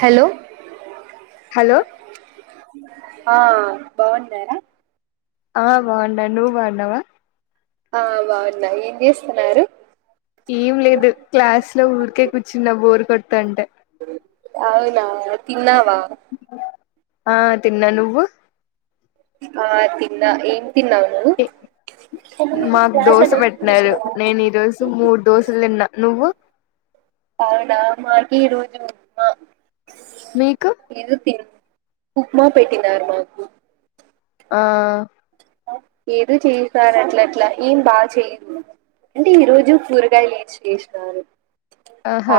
Hello hello! ఆ బాగున్నారా? ఆ బాగున్నా నువ్వు బాగున్నావా? ఆ బాగున్నా ఏం చేస్తున్నారు. ఏం లేదు క్లాస్ లో ఊరికే కూర్చున్న బోరు కొడతాంటే అవునా తిన్నావా? ఆ తిన్నా నువ్వు ఆ తిన్నా ఏం తిన్నావ నువు ఏ, మాకు దోశ పెట్టినరు నేను ఈరోజు మూడు దోశలు తిన్నా నువ్వు అవునా మాకి ఈ రోజు మా మీకు ఏదో తిన ఉప్మా పెట్టినారు మాకు ఆ ఏదో చేసారు అట్ల అట్లా ఏం బాగా చెయ్యదు అంటే ఈ రోజు కూరగాయ లేచి చేసినారు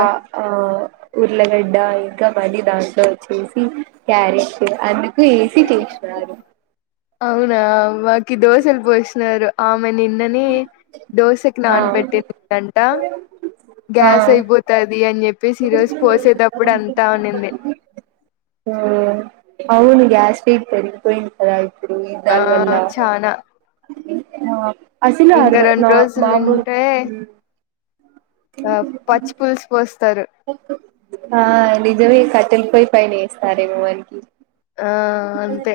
ఆ ఆ ఉర్లగడ్డ ఇంకా మల్లి దాంట్లో వచ్చేసి క్యారెట్ అందుకు వేసి చేసి రాను అవునా మకి దోసలు పోసినారు ఆమె నిన్నని దోశకి ఆ నానబెట్టిందింట ఆ గ్యాస్ అయిపోతది అని చెప్పి ప్పేసి ఈ రోజు పోసేటప్పుడు అంతా ఉనింది ఆ అవును గ్యాస్ పిక్తది పోయింది కదా ఇప్పుడు ఆ ఇందాని వల్ల చానా ఇంకా రెండు [inaudible] ఆ పచ్చి పులుసు పోస్తారు ఆ నిజమే కట్టెలపోయి పైన ఇస్తారేమో వానికి ఆ అంతే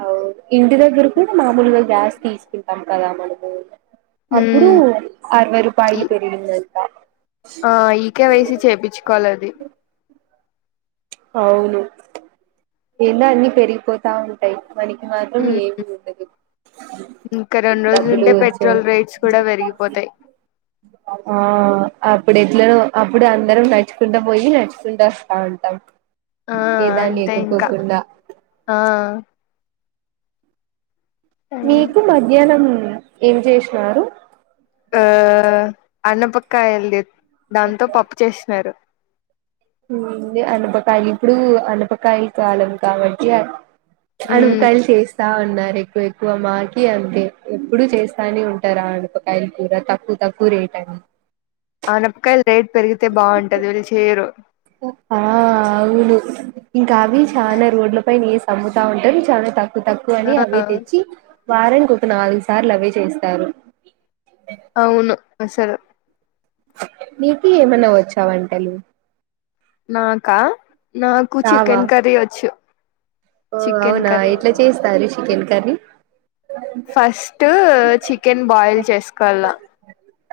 అవు ఇంటి దగ్గర కూడా మామూలుగా గ్యాస్ తీసుకుంటాం కదా మనము అప్పుడు ఉమ్ అరవై రూపాయలు ఈ- పెరిగిందంత ఆ ఈకే వైసీ చేపీచుకోవాలి అది అవును ఏందో అన్ని పెరిగిపోతా ఉంటాయి. మని మాత్రం ఉమ్, ఏవి ఉండదు ఇంకా రెండు డబ్బులు రోజులుంటే పెట్రోల్ వచ్చే రేట్స్ కూడా పెరిగిపోతాయి ఆ అప్పుడు ఎట్లనో అప్పుడు అందరం నడుచుకుంటూ పోయి నడుచుకుంటూ వస్తా ఉంటాం ఆ ఏదాని అంతే ఇంకా ఆ మీకు ఆ మధ్యాహ్నం ఏం చేసిన ఆ అన్నపక్కాయ ఎం లేదు దాంతో పప్పు చేసినారు అనపకాయలు ఇప్పుడు అనపకాయల కాలం కాబట్టి ఉమ్ అనుతలి చేస్త ఉన్నారు ఎక్కువ ఎక్కువ మాకి అంతే ఎప్పుడు చేస్తానే ఉంటారు ఆడపకాయలు కూర తక్కువ తక్కువ రేటింది అనపకాయల్ రేట్ పెరిగితే బాగుంటది వీళ్ళు చేయరు ఆ అవును ఇంకా అవి చాల రోడ్ల పైన నీస్ అమ్ముతా ఉంటారు చాలా తక్కువ తక్కువ అని ఆ అవే తెచ్చి వారన్కి ఒక నాలుగు సార్లు అవే చేస్తారు అవును అసలు నీకి ఏమైనా వచ్చావంటలు నాకా నాకు రావా చికెన్ కర్రీ వచ్చు ఓ చికెన్ అవునా కర్రీ ఎట్లా చేస్తారు chicken curry first chicken boil చేసుకోలా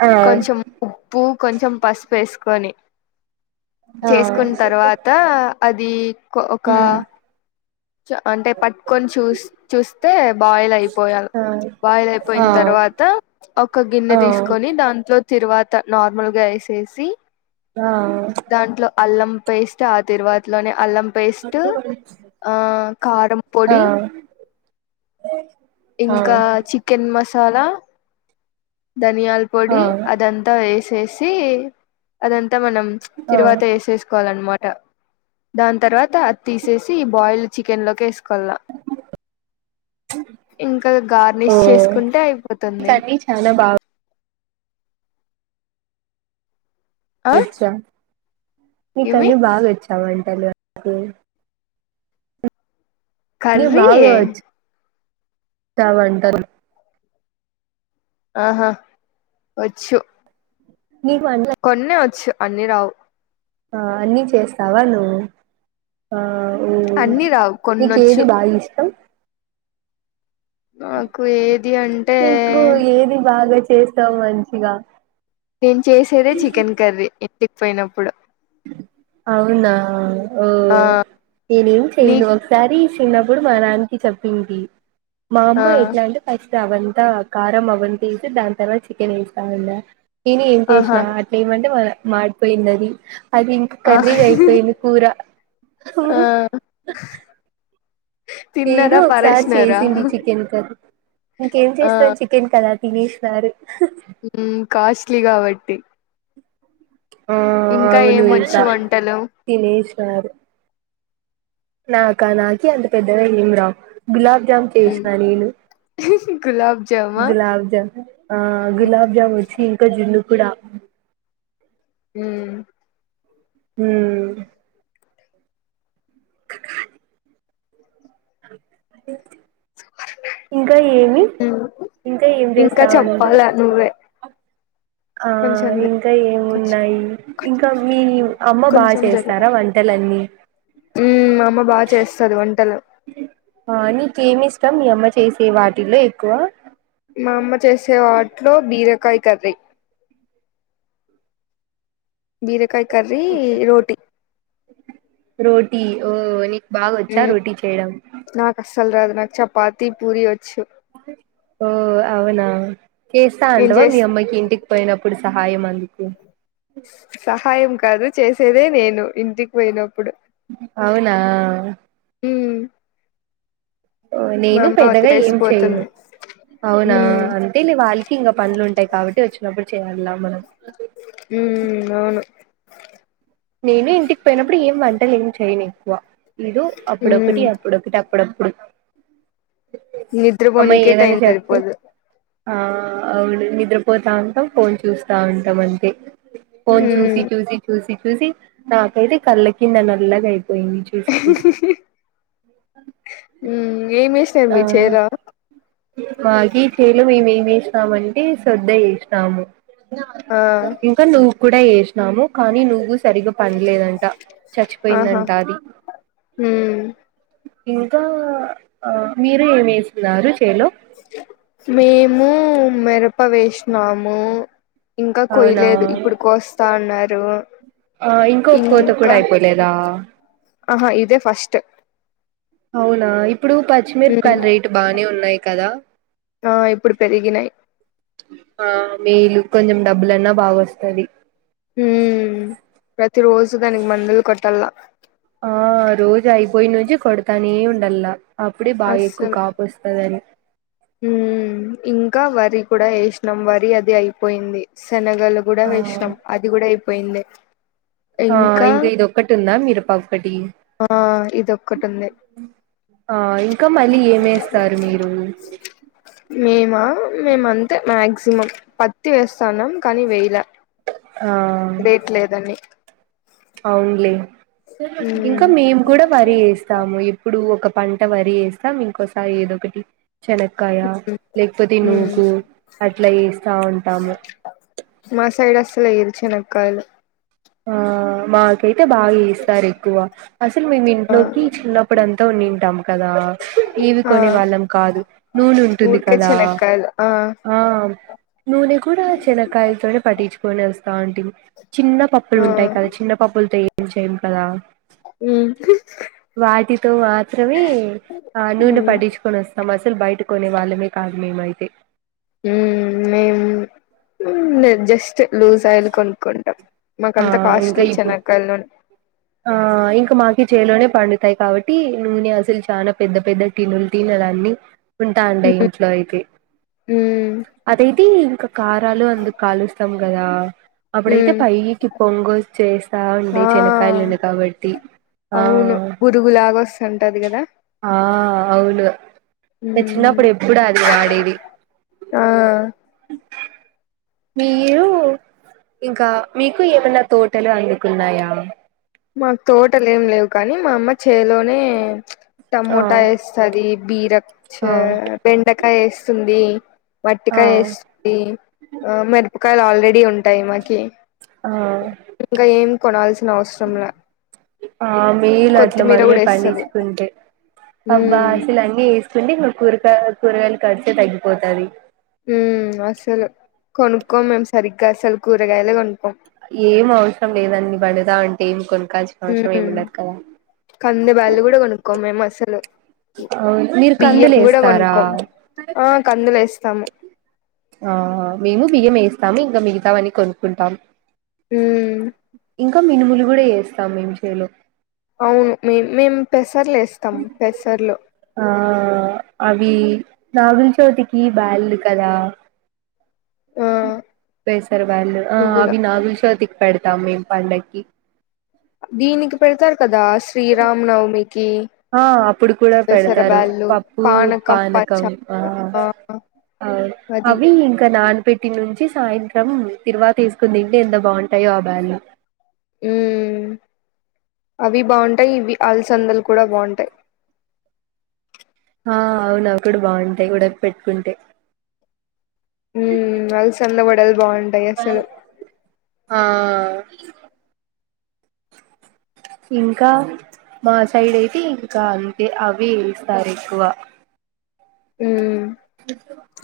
ఆ కొంచెం ఉప్పు కొంచెం పసుపెసుకొని ఆ చేసుకున్న తర్వాత అది ఒక ఉమ్ చ అంటే పట్టుకొని చూస్ చూస్తే బాయిల్ అయిపోయాలి ఆ ఆ బయిల్యిపోయిన తర్వాత ఒక గిన్నె ఆ తీసుకొని ఆ దాంట్లో తరువాత నార్మల్గా వేసేసి ఆ దాంట్లో అల్లం వేస్తె ఆ తిరువాతిలోనే అల్లం అ పేస్ట్ [unintelligible] ఆ కారం పొడి ఆ ఇంకా చికెన్ మసాలా ధనియాల ఆ పొడి అదంతా వేసేసి అదంతా మనం ఆ తరువాత వేసేసుకోవాలన్నమాట దాని తర్వాత అది తీసేసి బాయిల్ చికెన్ లో లా ఇంకా గార్నిష్ చేసుకుంటే అయిపోతుంది చనా బాగ్ ఆ మీక ఇవి అన్నీ బాగా వచ్చా వంటలు కర్రీ చవంటరు ఆహా వచ్చు మీకు చు అన్ని రావు ఆ అన్ని చేస్తావా నువ్వు ఆ అన్ని రావు కొన్నొచ్చు నీకేది బాగా ఇష్టం నాకు ఏది అంటే మీకు ఏది బాగా చేస్తావు మంచిగా నేను చేసేదే చికెన్ కర్రీ ఇంటికి పోయినప్పుడు అవునా ఓ ఆ నేనేం నీ చెయ్యను ఒకసారి చిన్న అప్పుడు మా నాన్నకి చెప్పింది మా ఆ అమ్మ ఎట్లా అంటే ఫస్ట్ అవన్ంతా కారం అవన్ని తీసి దాని తర్వాత చికెన్ వేస్థా నేను ఏం ఆహా చేసిన అట్లా ఏమంటే మాడిపోయింది అది ఐ మీన్ ఆ కర్రీ ఇంకా అయిపోయింది కూర ఆ నేను తిన్నారా ఒకసారి పరేసినారా చేసింది చికెన్ కది ఇంకేం ఆ చేస్తాది చికెన్ కద తినేస్తారు కాస్ట్లీ కాబట్టి ఆ ఇంకా అవును ఏమొచ్చు ఈదా వంటలు తినేశారు నాకా నాకి అంత పెద్దగా ఏం రావు గులాబ్జామ్ చేసిన నేను గులాబ్ జామా గులాబ్జాము ఆ గులాబ్ జామున్ వచ్చి ఇంకా జున్ను అప్పుడ మ్ మ్ [unintelligible] అ ఇంకా ఏమి ఇంకా ఏమి ఇంకా చేస్తావుడి చెప్పాలా నువ్వే ఆ కొంచెం ఇంకా కొంచెం ఏమున్నాయి ఇంకా మీ అమ్మ బాగా చేస్తారా వంటలు అన్ని ఉ మామ్మ బాగా చేస్తది వంటలు ఆ నీకేమి ఇష్టం మీ అమ్మ చేసే వాటిల్లో ఎక్కువ మామ్మ చేసే వాటిలో బీరకాయ కర్రీ బీరకాయ కర్రీ రోటీ రోటీ ఓ నీకు బాగా వచ్చా రోటీ చేయడం చల అది నాకు చపాతి పూరి వచ్చు ఓ అవునా కేస్తా నేను అండవా మీ చేస్ అమ్మకి ఇంటికి పోయినప్పుడు సహా అందికు సహాయం కాదు చేసేదే నేను ఇంటికి పోయిన అవునా మ్మ్ మా నేను అమ్మ పెద్దగా ఏం చెయ్యను వదిలేసిపోతుంది అవునా మ్మ్ అంటే వాళ్ళకి ఇంకా పనులు ఉంటాయి కాబట్టి వచ్చినప్పుడు చేయాలలా మనం ఉ అవును నేను ఇంటికి పోయినప్పుడు ఏం వంటలు ఏం చెయను ఎక్కువ ఇది మ్మ్ అప్పుడొకటి అప్పుడొకటి అప్పు పప్పుడుడు నిద్రపోోనిికే టైం తరిపోదు ఆ అవును నిద్రపోతా ఉంటాం ఫోన్ చూస్తా ఉంటాం అంతే ఫోన్ మ్మ్ చూసి చూసి చూసి చూసి నాకైతే కళ్ళ కింద నల్లగయితుంది పో ని చీసి చసి ఏం చేేసినారు మీ చరా మాగీ చేలు మేము ఏమి చేేసినామ అంటే శ్రద్ద చేేసినాము ఆ ఇంకా నువ్వు కూడా వేసినాము కానీ నువ్వు సరిగా పనిలేదంట ఆహా చచ్చిపోయిందంట అది మ్మ్ ఇంకా మీరు ఏమిేస్తున్నారు మేము మిరప వేసినాము ఇంకా అవునా కొయలేదు ఇప్పుడుకిస్తా అన్నారు ఆ ఇంకో కోత కూడా ఇంకా అయిపోలేదా ఆహా ఇదే ఫస్ట్ అవునా ఇప్పుడు మ్మ్ పచ్చిమిరపకాయలు రేటు బానే ఉన్నాయి కదా ఆ ఇప్పుడు పెరిగినాయి్ ఆ మీలు కొంచెం డబ్బులన్నా బాగా వస్తుది హ ప్రతి రోజు దానికి మందులు కొట్టాల ఆ రోజు అయిపోయి నుంచి కొడతానే ఉండల్లా అప్పుడే బాగా ఎక్కువ కాపుస్తుందిని ఉ ఇంకా వరి కూడా వేసినాం వరి అది అయిపోయింది శనగ లు కూడా ఆ వేషాం అది కూడా అయిపోయింది ఆ ఇంకా ఇదిొక్కటి ఉందా మీరు ప ఆ ఇదిొక్కటి ఉంది ఆ ఇంకా మళ్ళీ ఏమేస్తారు మీరు మేము అంతే మాక్సిమం పత్తి వేస్తాన్నాం కానీ వేల ఆ దేట్ లేదండి అవునులే ఇంకా మ్మ్ మేము కూడా వరి వేస్తాము ఇప్పుడు ఒక పంట వరి వేస్తాం ఇంకోసారి ఏదో ఒకటి శనకాయ లేకపోతే మ్మ్ నుూ్గు అట్లా వేస్తా ఉంటాము మ సలు ఇరుచన కాాల ఆ మాకైతే బాగా ఇస్తారు ఎక్కువ అసలు మేము ఆ ఇంట్లోకి చిన్నప్పుడు అంతాంటాం కదా ఏవి ఆ కొనే వాళ్ళం కాదు నూనె ఉంటుంది ఊరికే కదా చెనక్కాయలు ఆ నూనె కూడా శనకాయలతోనే పట్టించుకొని వస్తాంటిమి చిన్న పప్పులు ఆ ఉంటాయి కదా చిన్న పప్పులతో ఏం చేయ్యము కదా మ్ వాటితో మాత్రమే ఆ నూనె మ్మ్ పడించుకొని వస్తాం అస్ అసలు బయటకోనే వాళ్ళమే కాదు మేమైతే హుమ్ మేం జస్ట్ లూజ్ ఆయిల్ కొనుక్కుంటాం మాక్ ఆ అంత ఇంకా కాస్ట్లీ ఇప్పుడు చెనకాయ్ లన్ ఆ ఇంకా మాకి చేలోనే పండుతాయి కాబట్టి నూనె అసలు చాలా పెద్ద పెద్ద టినులు టిన్ దాన్ని ఉంటా అంటాయ్ మ్మ్ ఇంట్లో అయితే మ్మ్ అదైతే ఇం కారాలు అందుకాలుస్తాం కదా అప్పుడైతే మ్మ్ పై్కి పొంగోచేస్త ఆ ఉండయ్ చేన కయలుడి కాబట్టి ఆ అవును పురుగులాగా వస్తుంటది కదా ఆ అవును మ్మ్ చిన్నప్పుడు ఎప్పుడు అది వాడేది ఆ మీరు ఇంకా మీకు ఏమన్నా తోటలు అందుకున్నాయా మాకు తోటలేం లేవు కానీ మా అమ్మ చేలోనే ఆ టమోటా ఎస్తది బీర ఆ చ్చ బెండకాయేస్తుంది ఆ వట్టికాయ్ ఎస్ డి ఆ మిరపకాయలు ఆల్రెడీ ఉంటాయి మాకి ఆ ఇంకా ఏం కొనాల్సిన అవసరంలా ఆ మేయిలు అట్ల కొత్తిమీర మనమే కూడా వేస్తది పండించుకుంటే అబ్బా ఉమ్ అసలు అన్నీ ఎస్ సుండి మ కూరగాయ కూరగాయలకర్చే తగ్గిపోతది హుమ్ అసలు కొనుక్కోం మేము సరిగ్గా అసలు కూరగాయలే కొనుక్కం ఏం అవసరం లేదు అన్ని పండుదా ఉంటే ఏం కొను కోవాల్సిన అవసరం ఎం ఉమ్ ఉండదు కద కంది బ్యాళ్లు కూడా కొనుక్కోం మేము అసలు అవు మీరు బియ్యం కూడా కందులేస్తారా కొనుక్కోం ఆ కందులు వేస్తాము ఆ మేము బియ్యం వేస్తాము ఇంకా మిగతవాన్ని కొనుకుంటాం హుమ్ ఇంకా మినుములు కూడా చేస్తాం మేం చేలో అవును మే మేము పెసర్లు వేస్తాము పెసర్లు మ్ నాగుల చవితికి బాల్లు కదా ఆ బేసర్ బండ్ అ నువ్వులు అవి నాగుల చవితికి పేడ్ టం మీమ్ పండక్కి దీనికి పెడతారు కదా శ్రీరామ్ నవమి ఆ అప్పుడు కూడా పెడతారు పప్పు పానకం ఆ ఆ అది అవి ఇంకా నానపెట్టి నుంచి సాయంత్రం తిరువా తీసుకుంని తింటే ఎంత బాగుంటాయో ఆ బ్యాల్లు మ్మ్ అవి బాగుంటాయ్ ఇవి అలసందలు కూడా బాగుంటాయి ఆ అవును అవి కూడ బాగుంటాయి ఉడక పెట్టుకుంటే మ్ అలసందగడలు బాగుంటాయి అసలు ఆ ఇంకా మా సైడ్ అయితే ఇంకా అంతే అవి వేస్తారు ఎక్కువ మ్మ్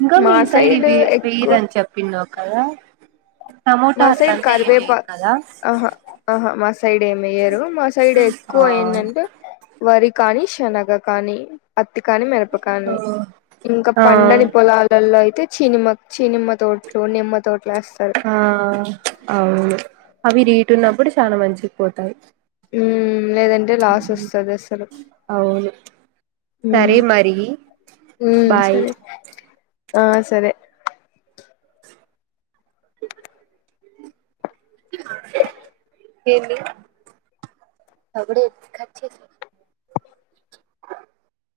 ఇంకా మీ సైడ్ ఇవి ఎక్కువ వెయరని చెప్పినవ్ కదా టమోటా మా సైడ్ అట్లంతా కరివేపా ఏమేయర్ కదా ఆహా ఆహా మా సైడ్ ఎం వెయ్యారు మా సైడ్ ఆ ఎక్కువ ఎందంటే వరి కానీ శనగ కానీ అట్ త్తి కాని మిరపకాని ఇంకా ఆ పండని ఆ పొలాలలో అయితే చి సినిమ చి సినిమ తోట్లు నిమ్మ తోట్లు వేస్తారు ఆ అవును అవి రీటు ఉన్నప్పుడు చాలా మంచిగా పోతాయి లేదంటే లాస్ వస్తాది అసలు అవును సరే మరి బాయ్ సరే ఆ సరే ఏంది [inaudible]